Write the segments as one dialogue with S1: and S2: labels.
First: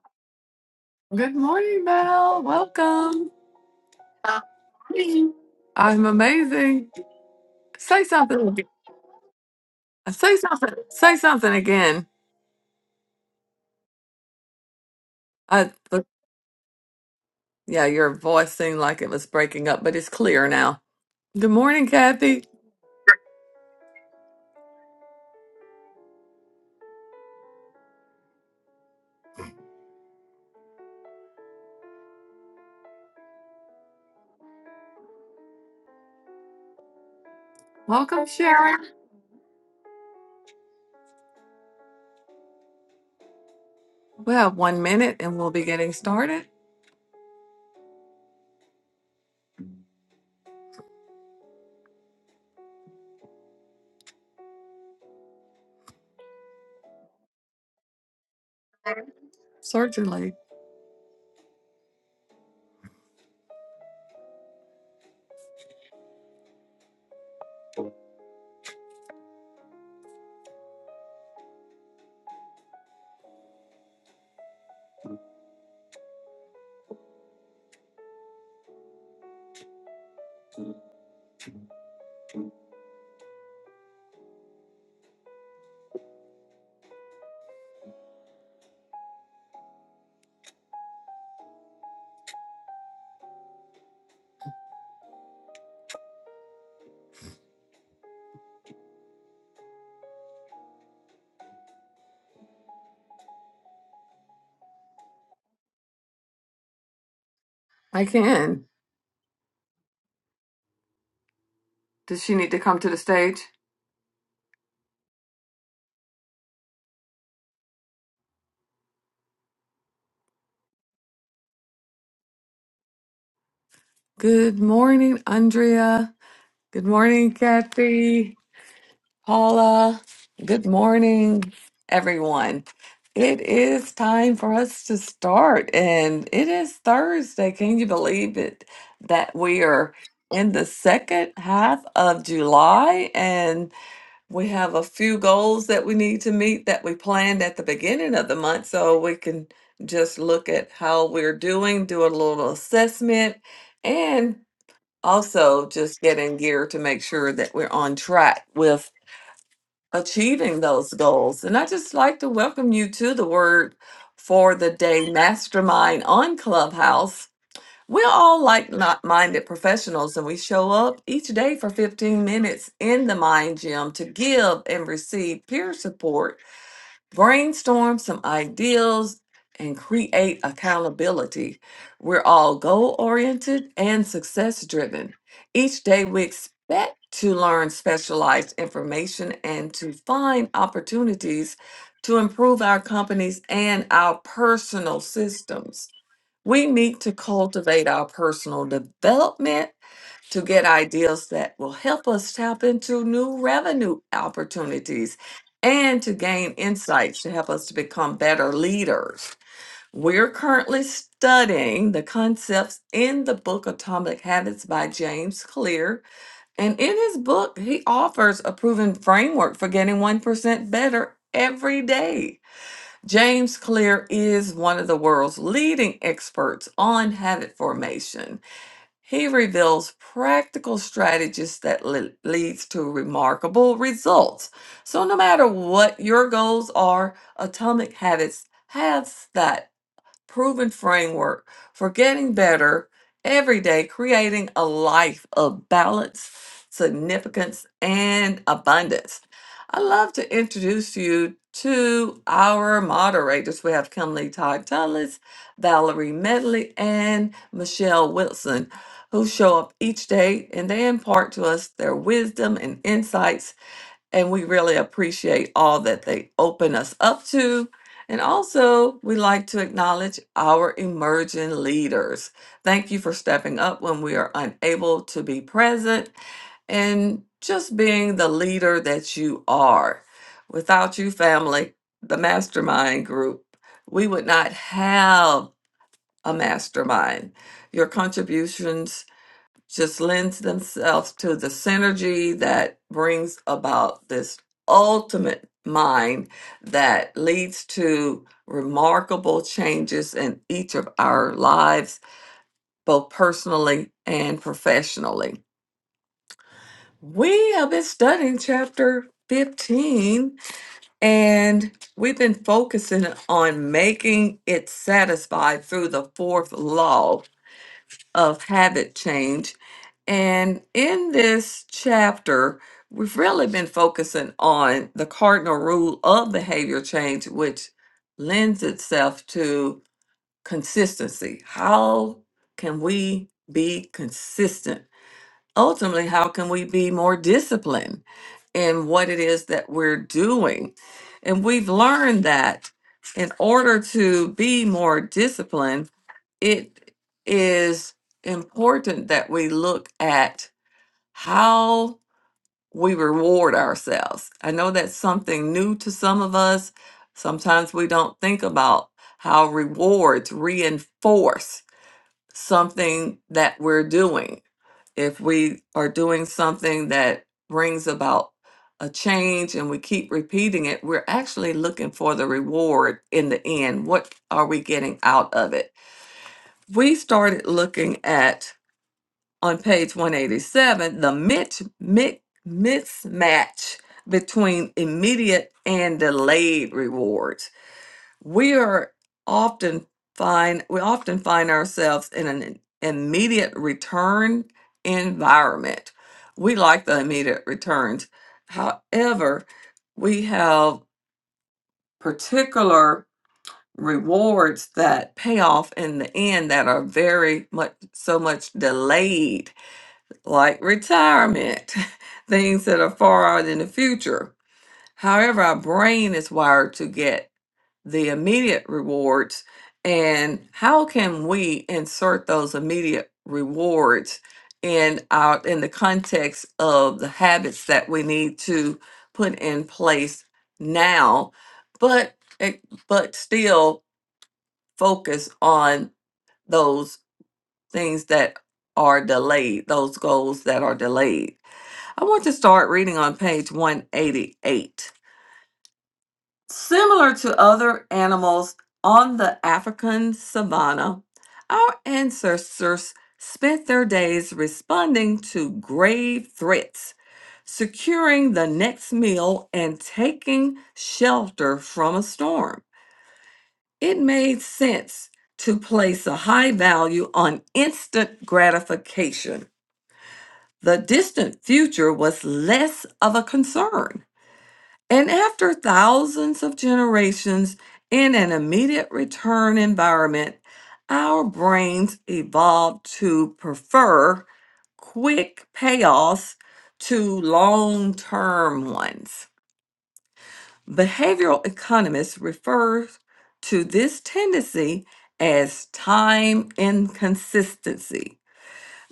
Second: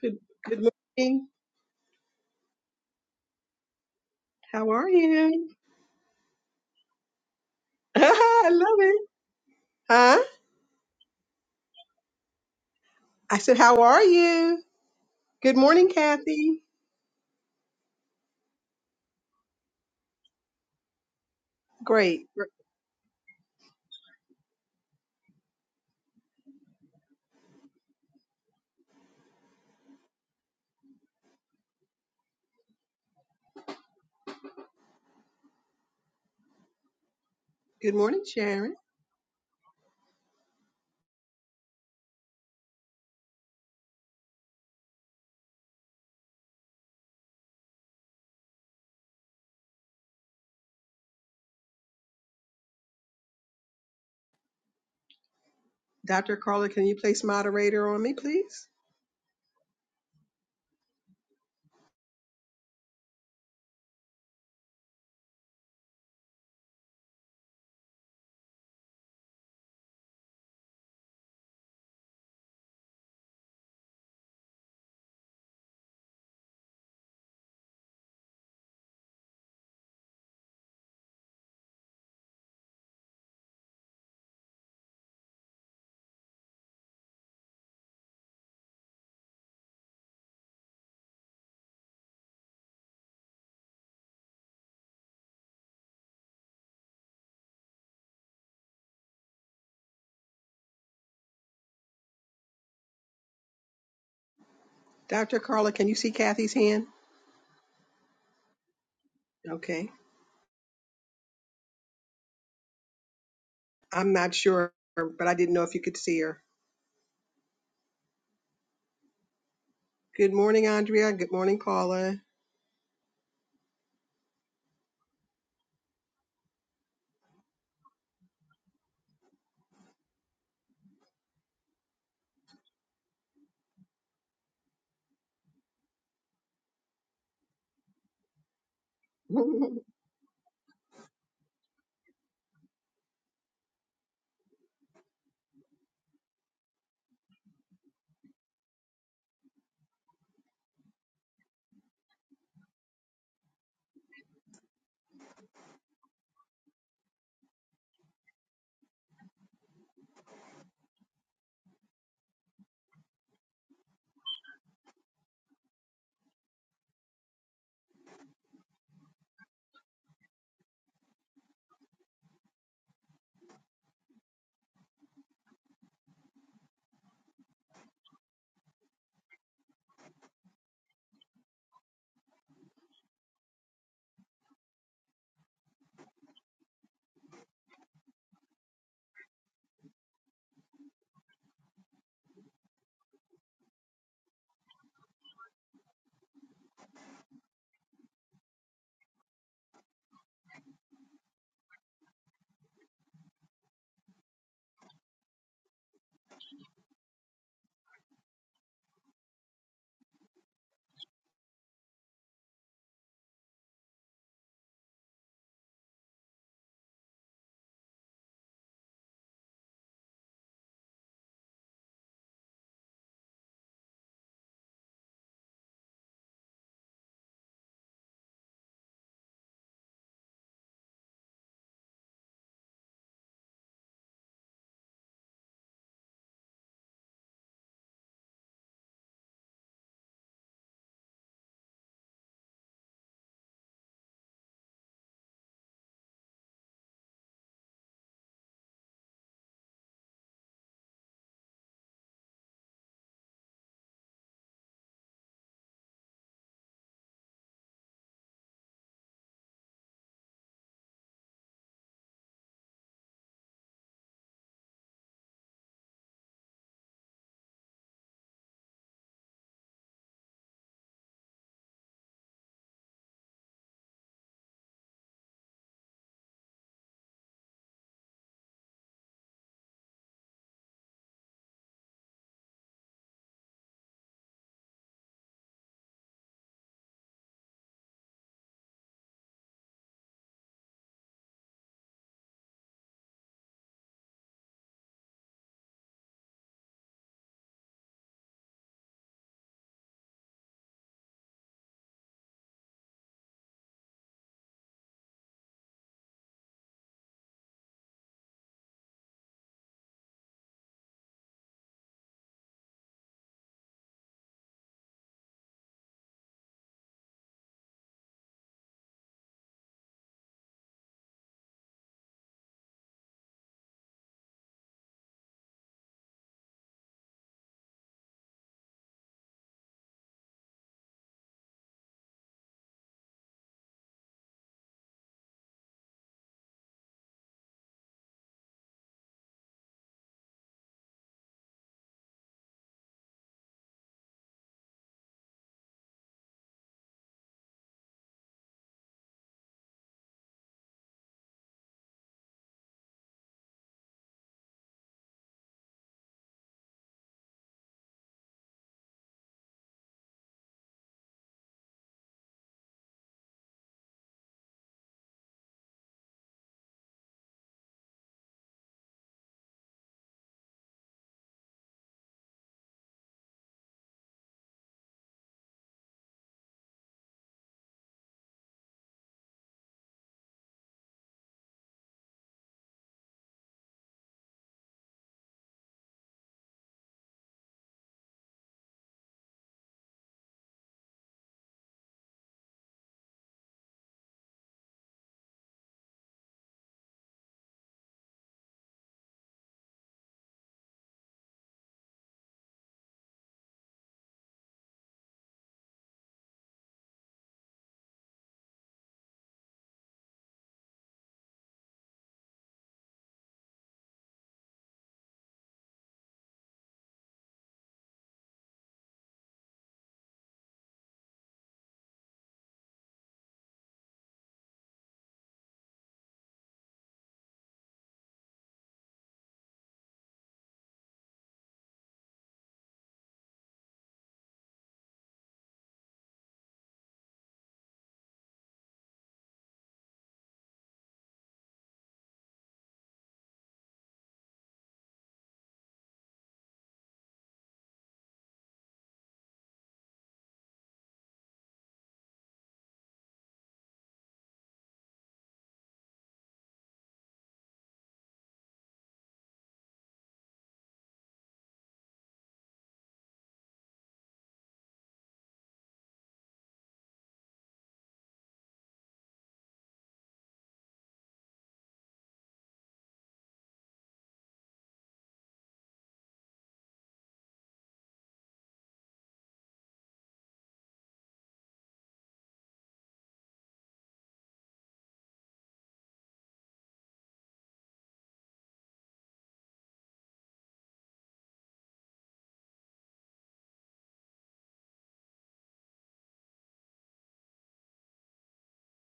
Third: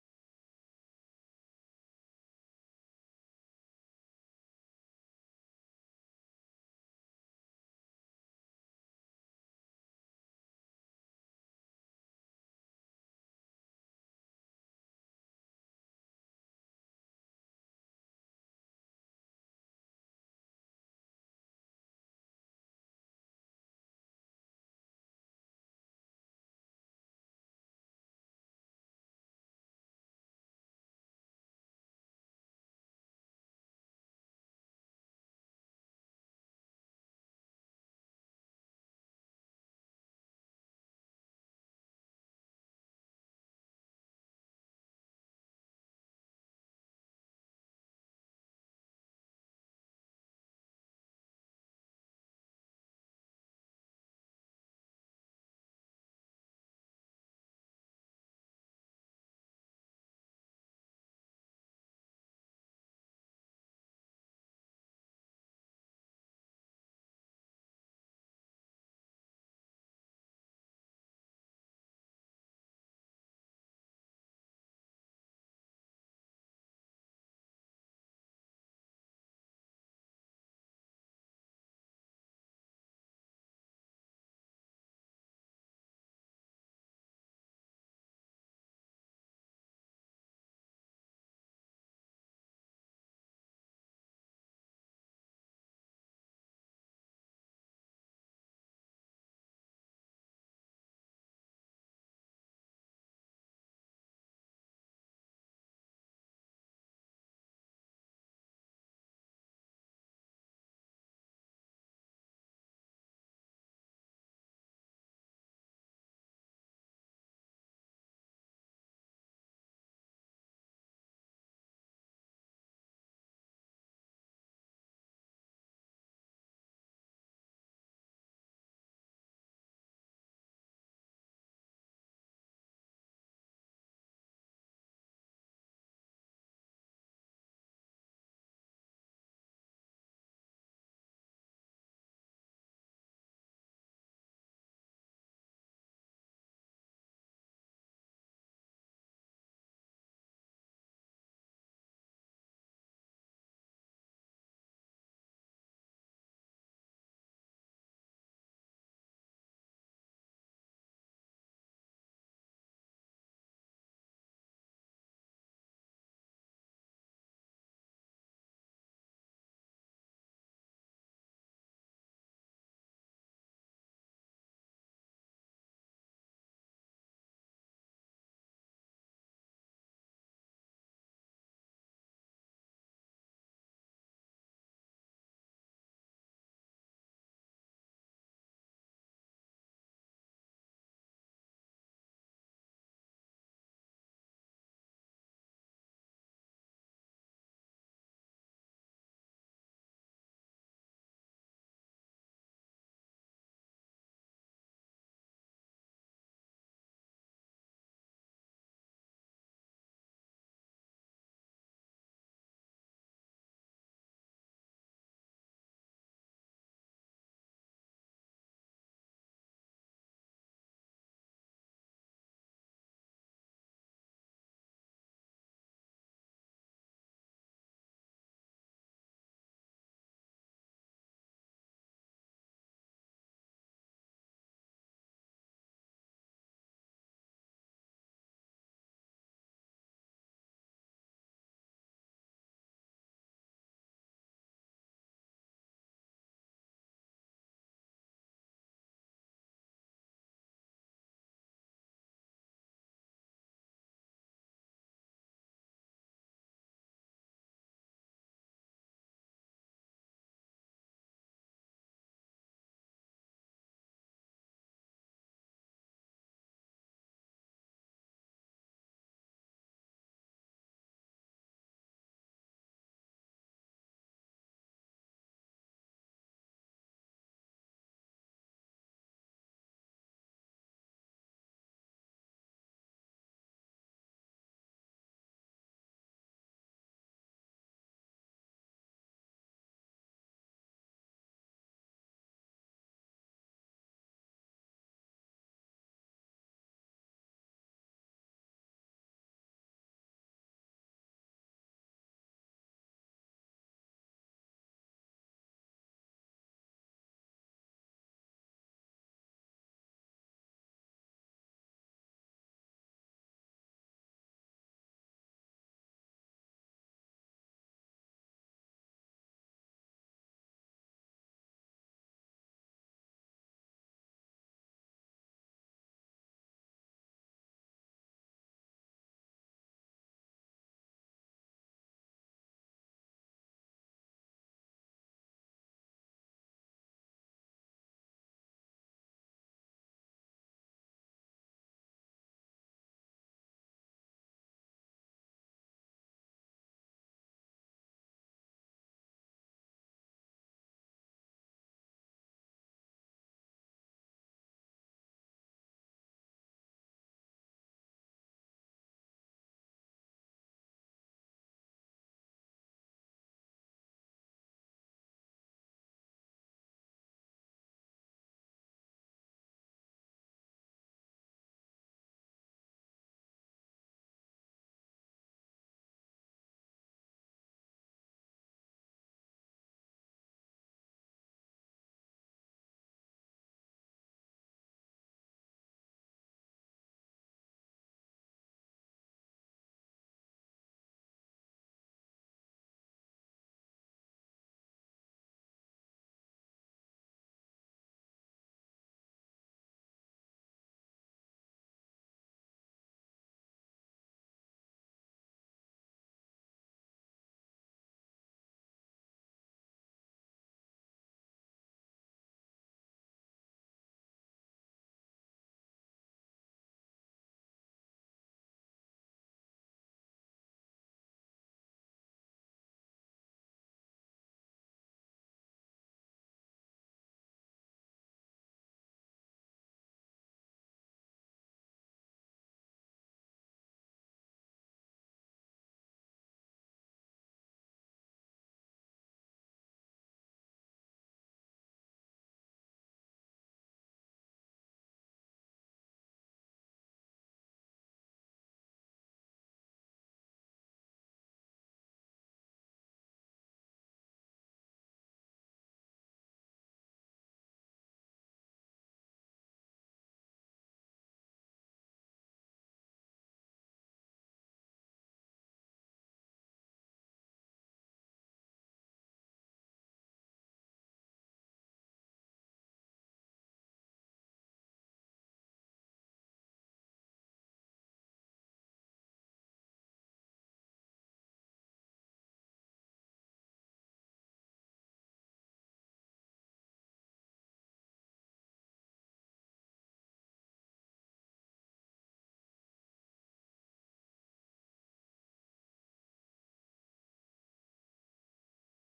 S1: Good, good morning.
S2: Good morning, Mel. Welcome.
S1: How are you?
S2: I'm amazing. Say
S1: I
S2: something.
S1: love it. Huh?
S2: Say something. Say something again.
S1: I said, How are you? Good
S2: I,
S1: morning,
S2: but
S1: Kathy.
S2: yeah, your voice seemed like it was breaking up, but it's clear now. Good morning,
S1: Great.
S2: Kathy.
S1: Gr- Good morning,
S2: Welcome,
S1: Sharon.
S2: Sharon. We have one minute and we'll be getting started.
S1: Dr. Carla, can you place moderator on me, please?
S2: Certainly.
S1: Dr. Carla, can you see Kathy's hand?
S2: I can.
S1: Okay.
S2: Does she need to come to the stage?
S1: I'm not sure, but I didn't know if you could see her. Good morning, Andrea. Good morning, Paula.
S2: Good morning, Andrea. Good morning, Kathy. Paula, good morning, everyone. It is time for us to start, and it is Thursday. Can you believe it that we
S1: well,
S2: are in the second half of July and we have a few goals that we need to meet that we planned at the beginning of the month so we can just look at how we're doing, do a little assessment, and also just get in gear to make sure that we're on track with achieving those goals. And I just like to welcome you to the Word for the Day Mastermind on Clubhouse. We're all like not minded professionals, and we show up each day for 15 minutes in the Mind Gym to give and receive peer support brainstorm some ideals and create accountability. We're all goal oriented and success driven. Each day, we expect to learn specialized information and to find opportunities to improve our companies and our personal systems. We need to cultivate our personal development to get ideas that will help us tap into new revenue opportunities and to gain insights to help us to become better leaders. We're currently studying the concepts in the book Atomic Habits by James Clear. And in his book, he offers a proven framework for getting 1% better every day. James Clear is one of the world's leading experts on habit formation. He reveals practical strategies that le- leads to remarkable results. So no matter what your goals are, Atomic Habits has that proven framework for getting better every day, creating a life of balance, significance, and abundance. I'd love to introduce you to our moderators. We have Kimberly Todd Tullis, Valerie Medley, and Michelle Wilson, who show up each day and they impart to us their wisdom and insights and we really appreciate all that they open us up to. And also, we like to acknowledge our emerging leaders. Thank you for stepping up when we are unable to be present and just being the leader that you are. Without you, family, the mastermind group, we would not have a mastermind. Your contributions just lends themselves to the synergy that brings about this ultimate mind that leads to remarkable changes in each of our lives, both personally and professionally. We have been studying chapter 15 and we've been focusing on making it satisfied through the fourth law of habit change. And in this chapter, we've really been focusing on the cardinal rule of behavior change, which lends itself to consistency. How can we be consistent? Ultimately, how can we be more disciplined in what it is that we're doing? And we've learned that in order to be more disciplined, it is important that we look at how we reward ourselves. I know that's something new to some of us. Sometimes we don't think about how rewards reinforce something that we're doing. If we are doing something that brings about a change and we keep repeating it, we're actually looking for the reward in the end. What are we getting out of it? we started looking at on page 187 the mitch, mi- mismatch between immediate and delayed rewards we are often find we often find ourselves in an immediate return environment we like the immediate returns however we have particular rewards that pay off in the end that are very much so much delayed, like retirement, things that are far out in the future. However, our brain is wired to get the immediate rewards. And how can we insert those immediate rewards in our in the context of the habits that we need to put in place now, but it, but still focus on those things that are delayed, those goals that are delayed. I want to start reading on page 188. Similar to other animals on the African savanna, our ancestors spent their days responding to grave threats, securing the next meal, and taking shelter from a storm. It made sense to place a high value on instant gratification. The distant future was less of a concern. And after thousands of generations in an immediate return environment, our brains evolved to prefer quick payoffs to long term ones. Behavioral economists refer to this tendency as time inconsistency.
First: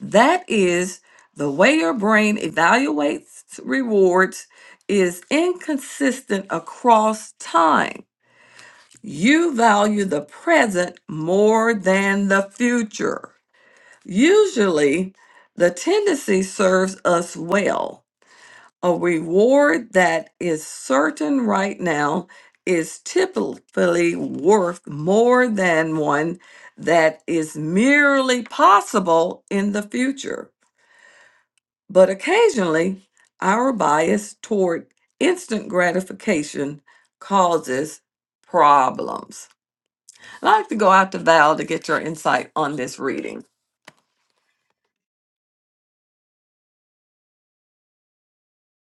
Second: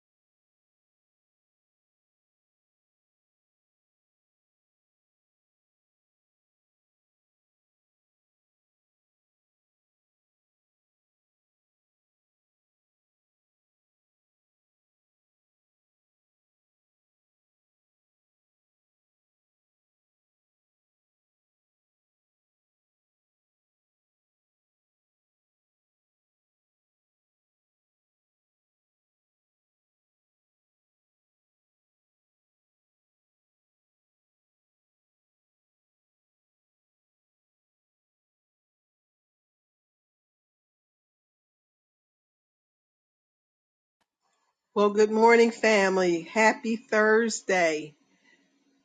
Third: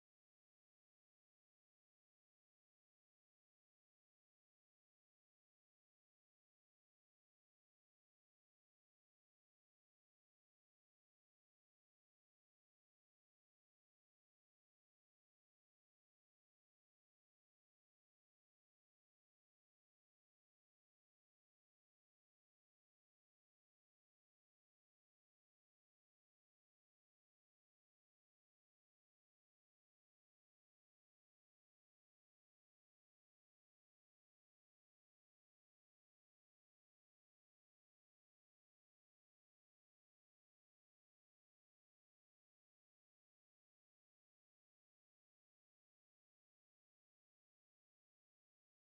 S2: That is, the way your brain evaluates rewards is inconsistent across time. You value the present more than the future. Usually, the tendency serves us well a reward that is certain right now is typically worth more than one that is merely possible in the future. But occasionally, our bias toward instant gratification causes problems. I'd like to go out to Val to get your insight on this reading.
S1: good morning, family. Happy Thursday.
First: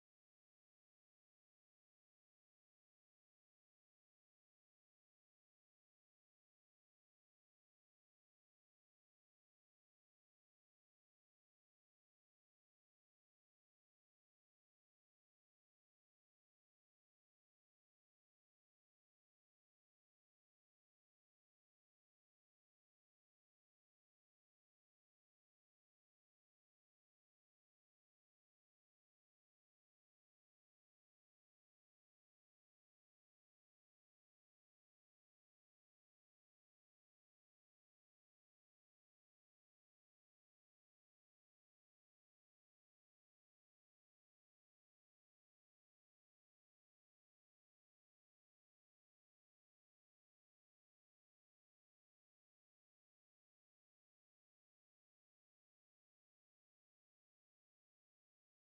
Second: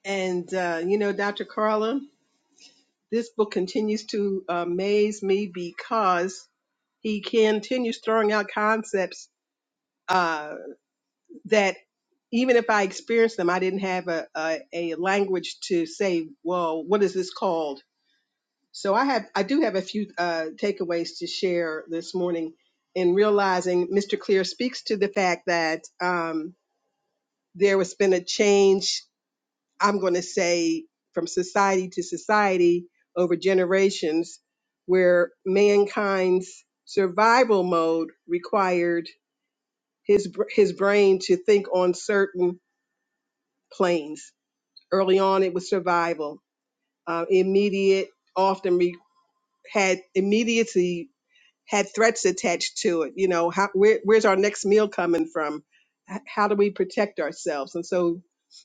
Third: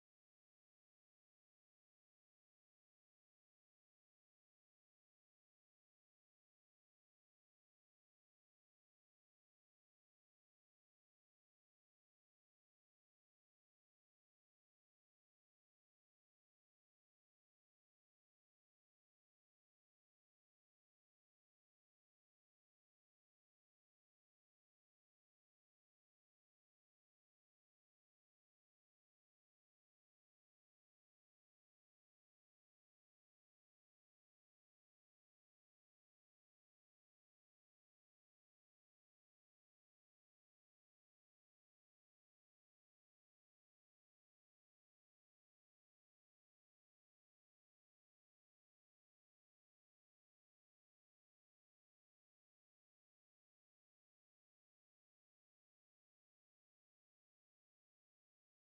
S1: And, uh, you know, Dr. Carla. this book continues to uh, amaze me because he continues throwing out concepts uh, that even if I experienced them, I didn't have a, a, a language to say, well, what is this called? So I have I do have a few uh, takeaways to share this morning in realizing Mr. Clear speaks to the fact that um, there has been a change I'm going to say from society to society over generations, where mankind's survival mode required his br- his brain to think on certain planes. Early on, it was survival, uh, immediate, often re- had immediacy had threats attached to it. You know, how, where, where's our next meal coming from? H- How do we protect ourselves? And so,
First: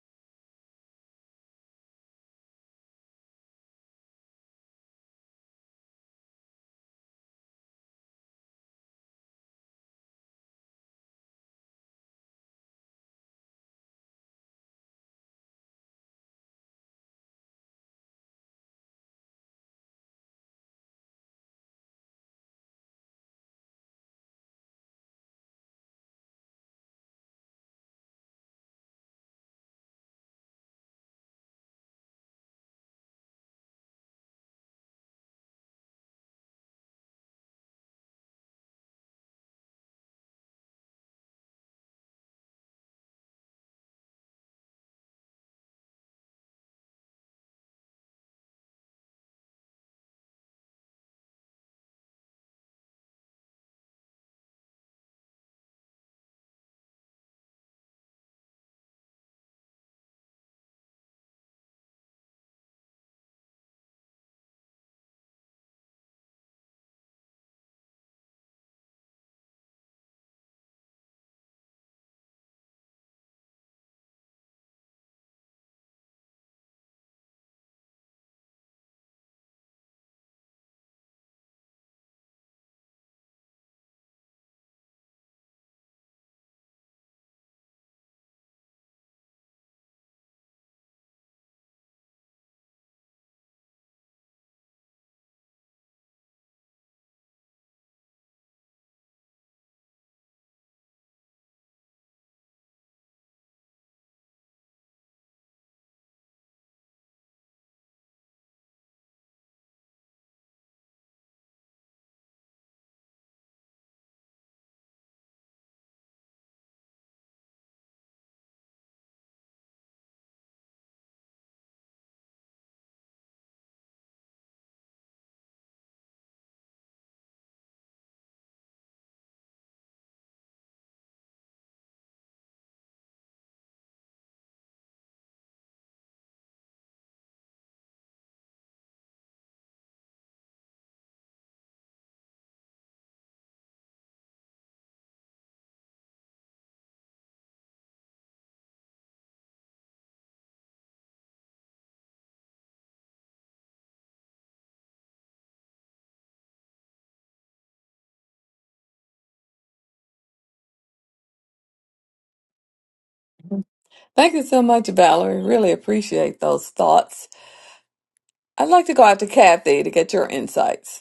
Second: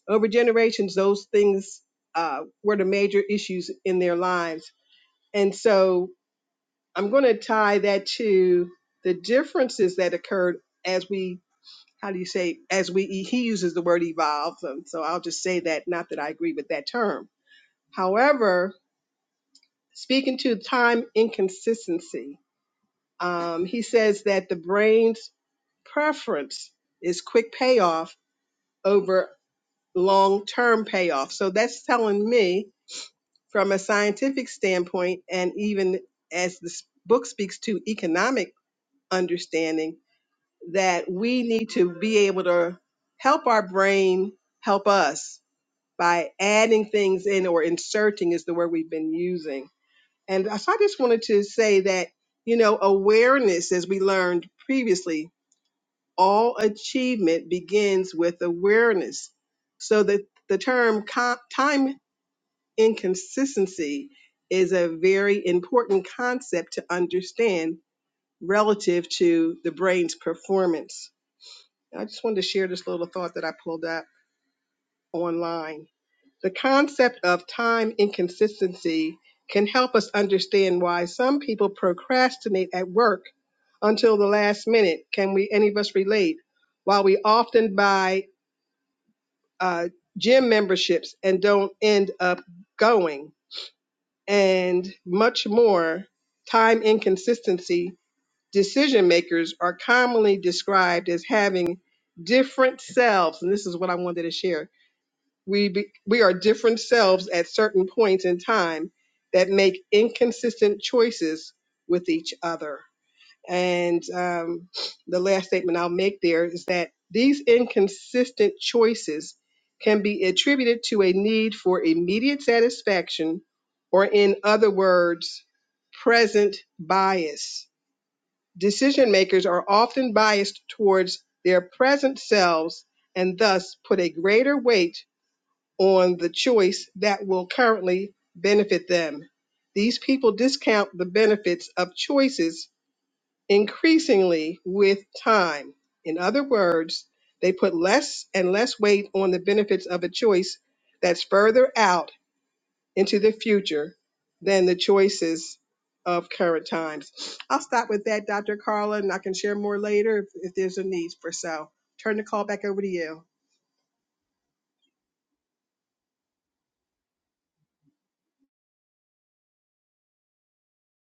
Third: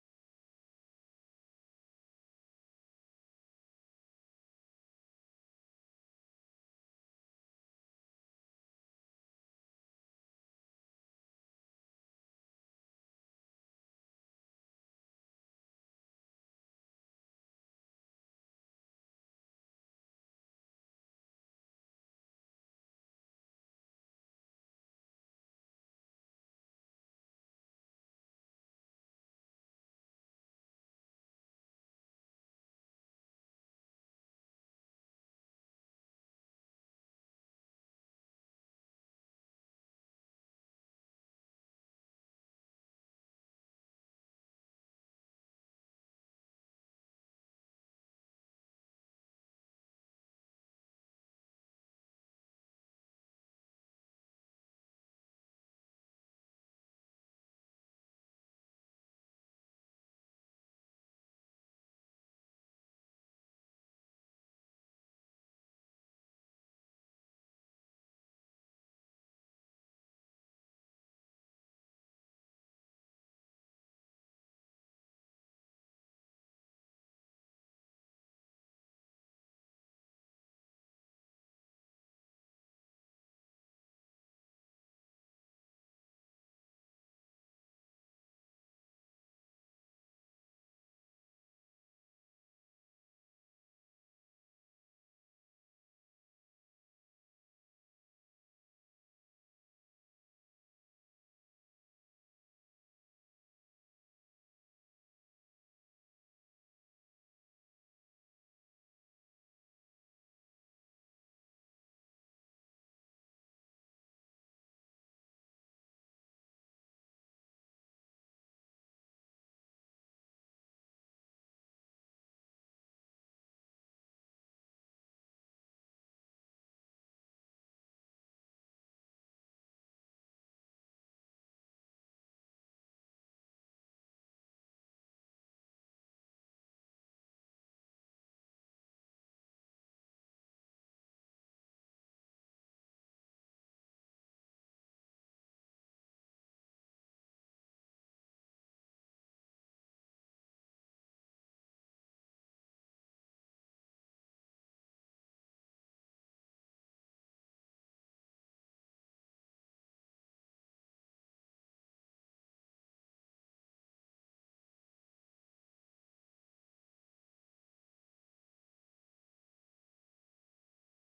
S1: over generations, those things uh, were the major issues in their lives. And so, I'm going to tie that to the differences that occurred as we, how do you say, as we, he uses the word evolve. And so, I'll just say that, not that I agree with that term. However, speaking to time inconsistency, um, he says that the brains preference is quick payoff over long term payoff. So that's telling me, from a scientific standpoint, and even as this book speaks to economic understanding, that we need to be able to help our brain help us by adding things in or inserting is the word we've been using. And so I just wanted to say that, you know, awareness, as we learned previously, all achievement begins with awareness. So that the term co- time inconsistency is a very important concept to understand relative to the brain's performance. I just wanted to share this little thought that I pulled up online. The concept of time inconsistency can help us understand why some people procrastinate at work until the last minute. Can we any of us relate? While we often buy uh, gym memberships and don't end up going, and much more. Time inconsistency decision makers are commonly described as having different selves, and this is what I wanted to share. We be, we are different selves at certain points in time that make inconsistent choices with each other. And um, the last statement I'll make there is that these inconsistent choices can be attributed to a need for immediate satisfaction, or in other words, present bias. Decision makers are often biased towards their present selves and thus put a greater weight on the choice that will currently benefit them. These people discount the benefits of choices increasingly with time. In other words, they put less and less weight on the benefits of a choice that's further out into the future than the choices of current times. I'll stop with that, Dr. Carla, and I can share more later if, if there's a need for so. Turn the call back over to you.
S2: Thank you so much, Valerie. Really appreciate those thoughts. I'd like to go out to Kathy to get your insights.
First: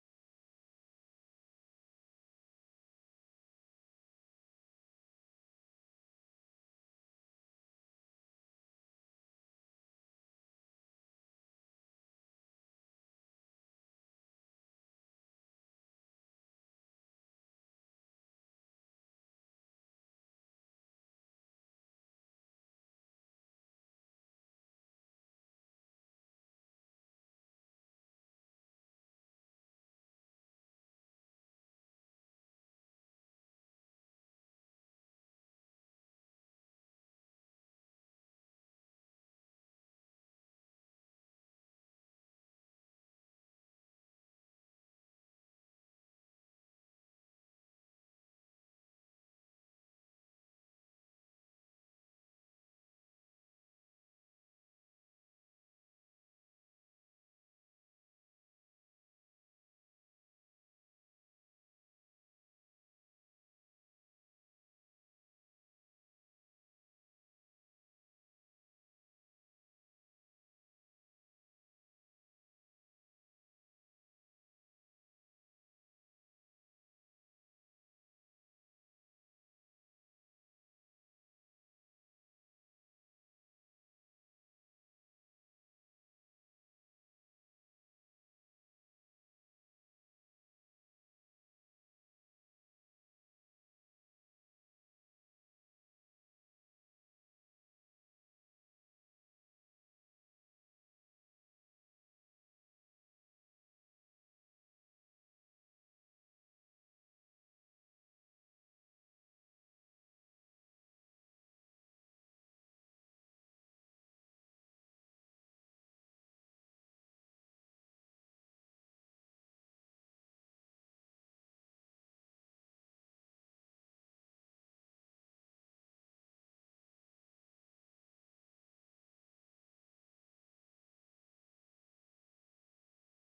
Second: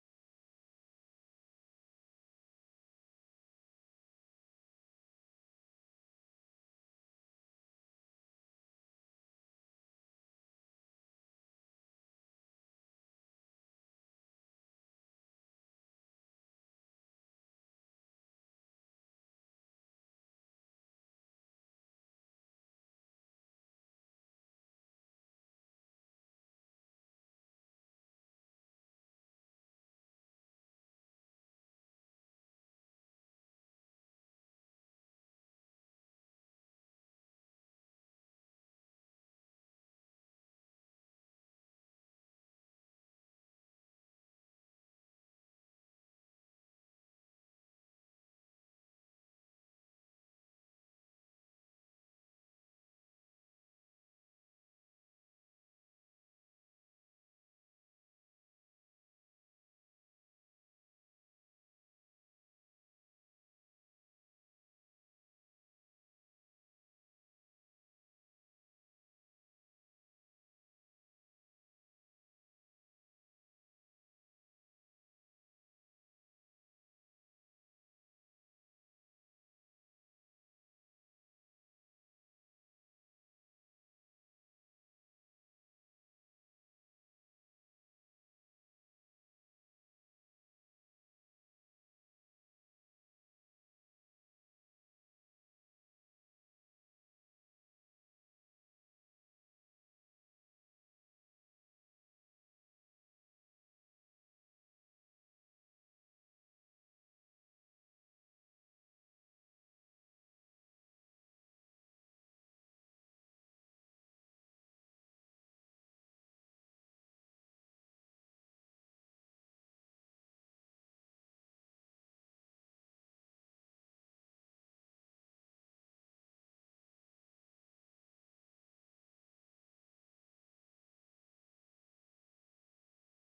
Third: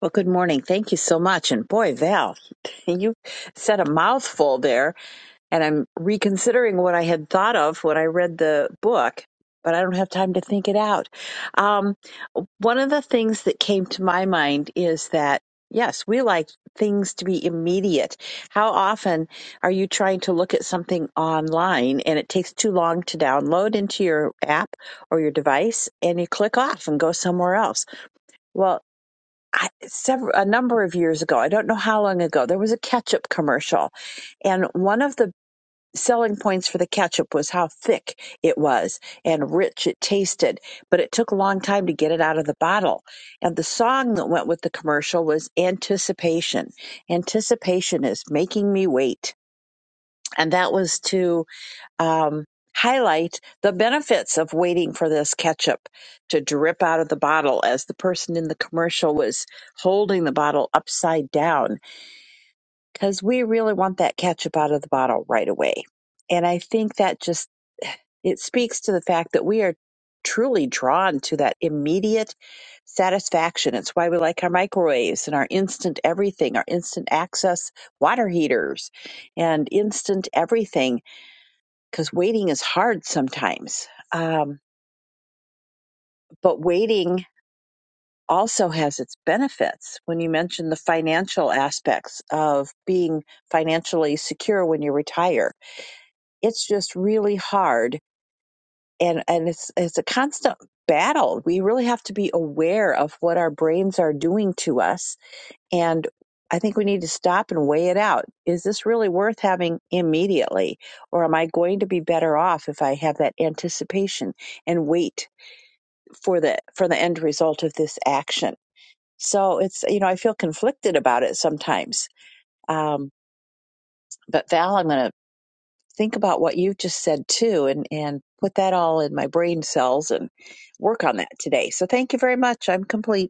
S3: Well, good morning. Thank you so much. And boy, Val, you said a mouthful there. And I'm reconsidering what I had thought of when I read the book, but I don't have time to think it out. Um, one of the things that came to my mind is that, yes, we like things to be immediate. How often are you trying to look at something online and it takes too long to download into your app or your device and you click off and go somewhere else? Well. I, several a number of years ago. I don't know how long ago. There was a ketchup commercial, and one of the selling points for the ketchup was how thick it was and rich it tasted, but it took a long time to get it out of the bottle. And the song that went with the commercial was Anticipation. Anticipation is making me wait. And that was to um, highlight the benefits of waiting for this ketchup to drip out of the bottle as the person in the commercial was holding the bottle upside down because we really want that ketchup out of the bottle right away. And I think that just it speaks to the fact that we are truly drawn to that immediate satisfaction. It's why we like our microwaves and our instant everything, our instant access water heaters and instant everything because waiting is hard sometimes. Um, but waiting also has its benefits. When you mentioned the financial aspects of being financially secure when you retire, it's just really hard, and and it's it's a constant battle. We really have to be aware of what our brains are doing to us, and I think we need to stop and weigh it out. Is this really worth having immediately, or am I going to be better off if I have that anticipation and wait for the for the end result of this action. So it's you know I feel conflicted about it sometimes. Um, but Val, I'm going to think about what you just said too, and and put that all in my brain cells and work on that today. So thank you very much. I'm complete.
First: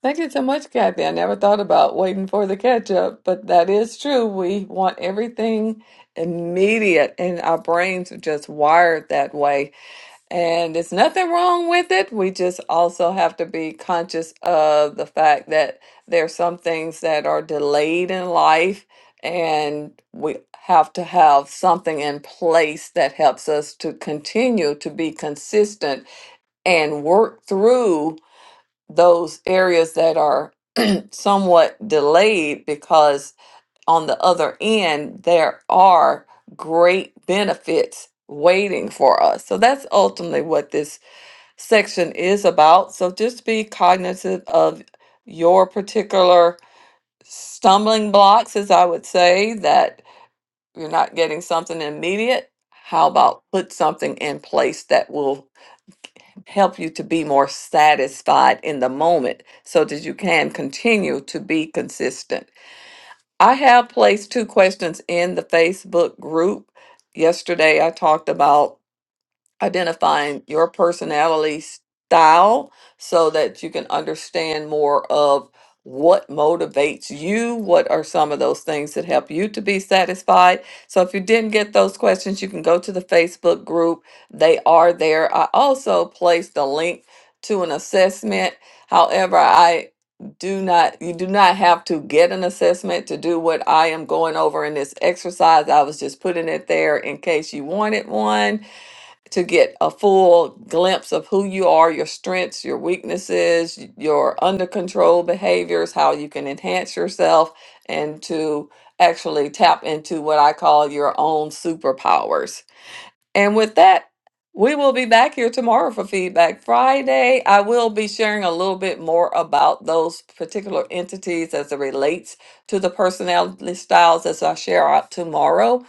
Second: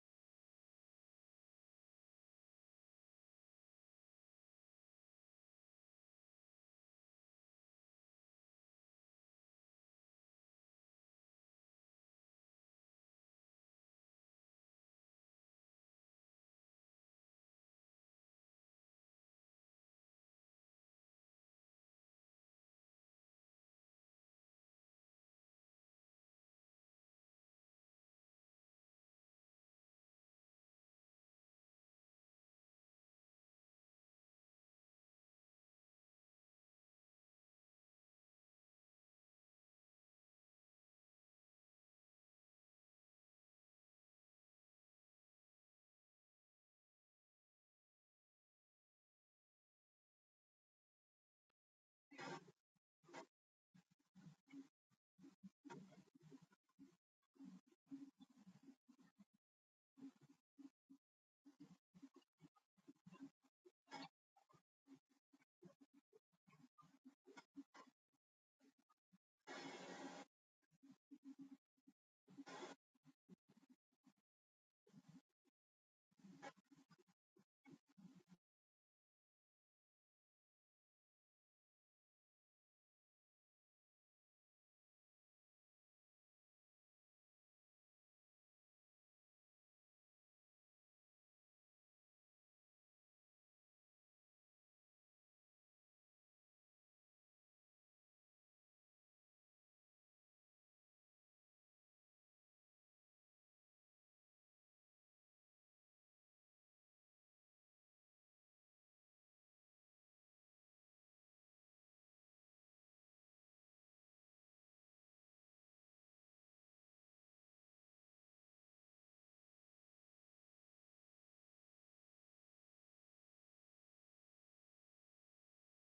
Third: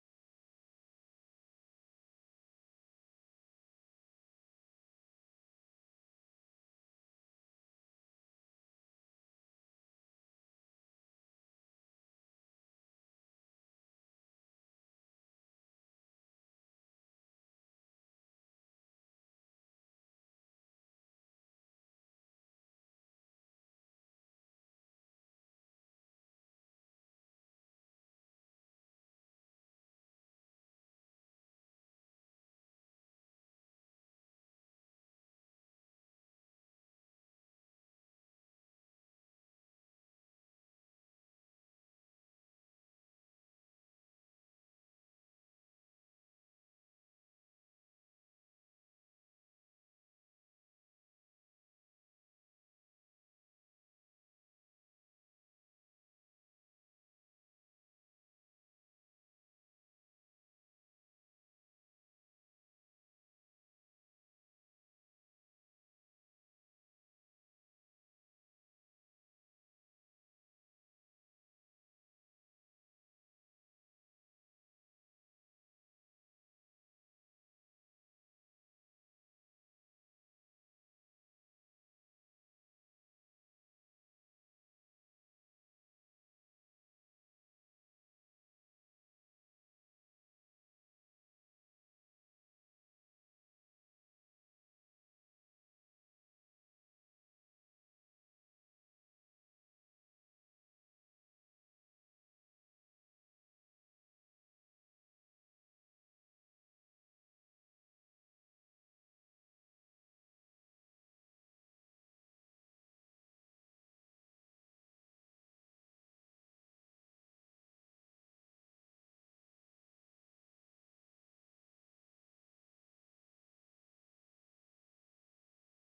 S2: Thank you so much, Kathy. I never thought about waiting for the catch up, but that is true. We want everything immediate, and our brains are just wired that way. And there's nothing wrong with it. We just also have to be conscious of the fact that there are some things that are delayed in life, and we have to have something in place that helps us to continue to be consistent and work through those areas that are somewhat delayed because on the other end there are great benefits waiting for us. So that's ultimately what this section is about. So just be cognizant of your particular stumbling blocks as I would say that you're not getting something immediate. How about put something in place that will help you to be more satisfied in the moment so that you can continue to be consistent? I have placed two questions in the Facebook group. Yesterday, I talked about identifying your personality style so that you can understand more of what motivates you what are some of those things that help you to be satisfied so if you didn't get those questions you can go to the facebook group they are there i also placed a link to an assessment however i do not you do not have to get an assessment to do what i am going over in this exercise i was just putting it there in case you wanted one to get a full glimpse of who you are, your strengths, your weaknesses, y- your under control behaviors, how you can enhance yourself, and to actually tap into what I call your own superpowers. And with that, we will be back here tomorrow for Feedback Friday. I will be sharing a little bit more about those particular entities as it relates to the personality styles as I share out tomorrow.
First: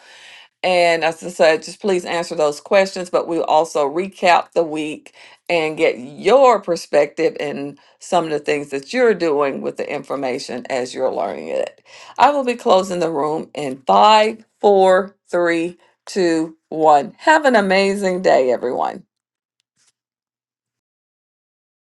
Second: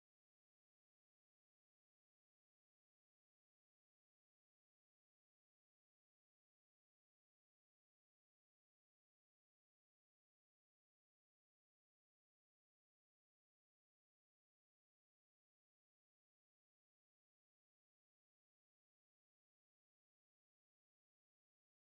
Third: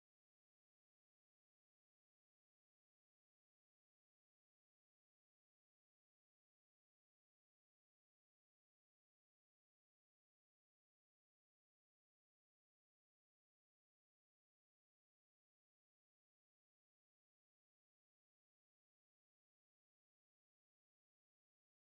S2: And as I said, just please answer those questions, but we'll also recap the week and get your perspective in some of the things that you're doing with the information as you're learning it. I will be closing the room in five, four, three, two, one. Have an amazing day, everyone.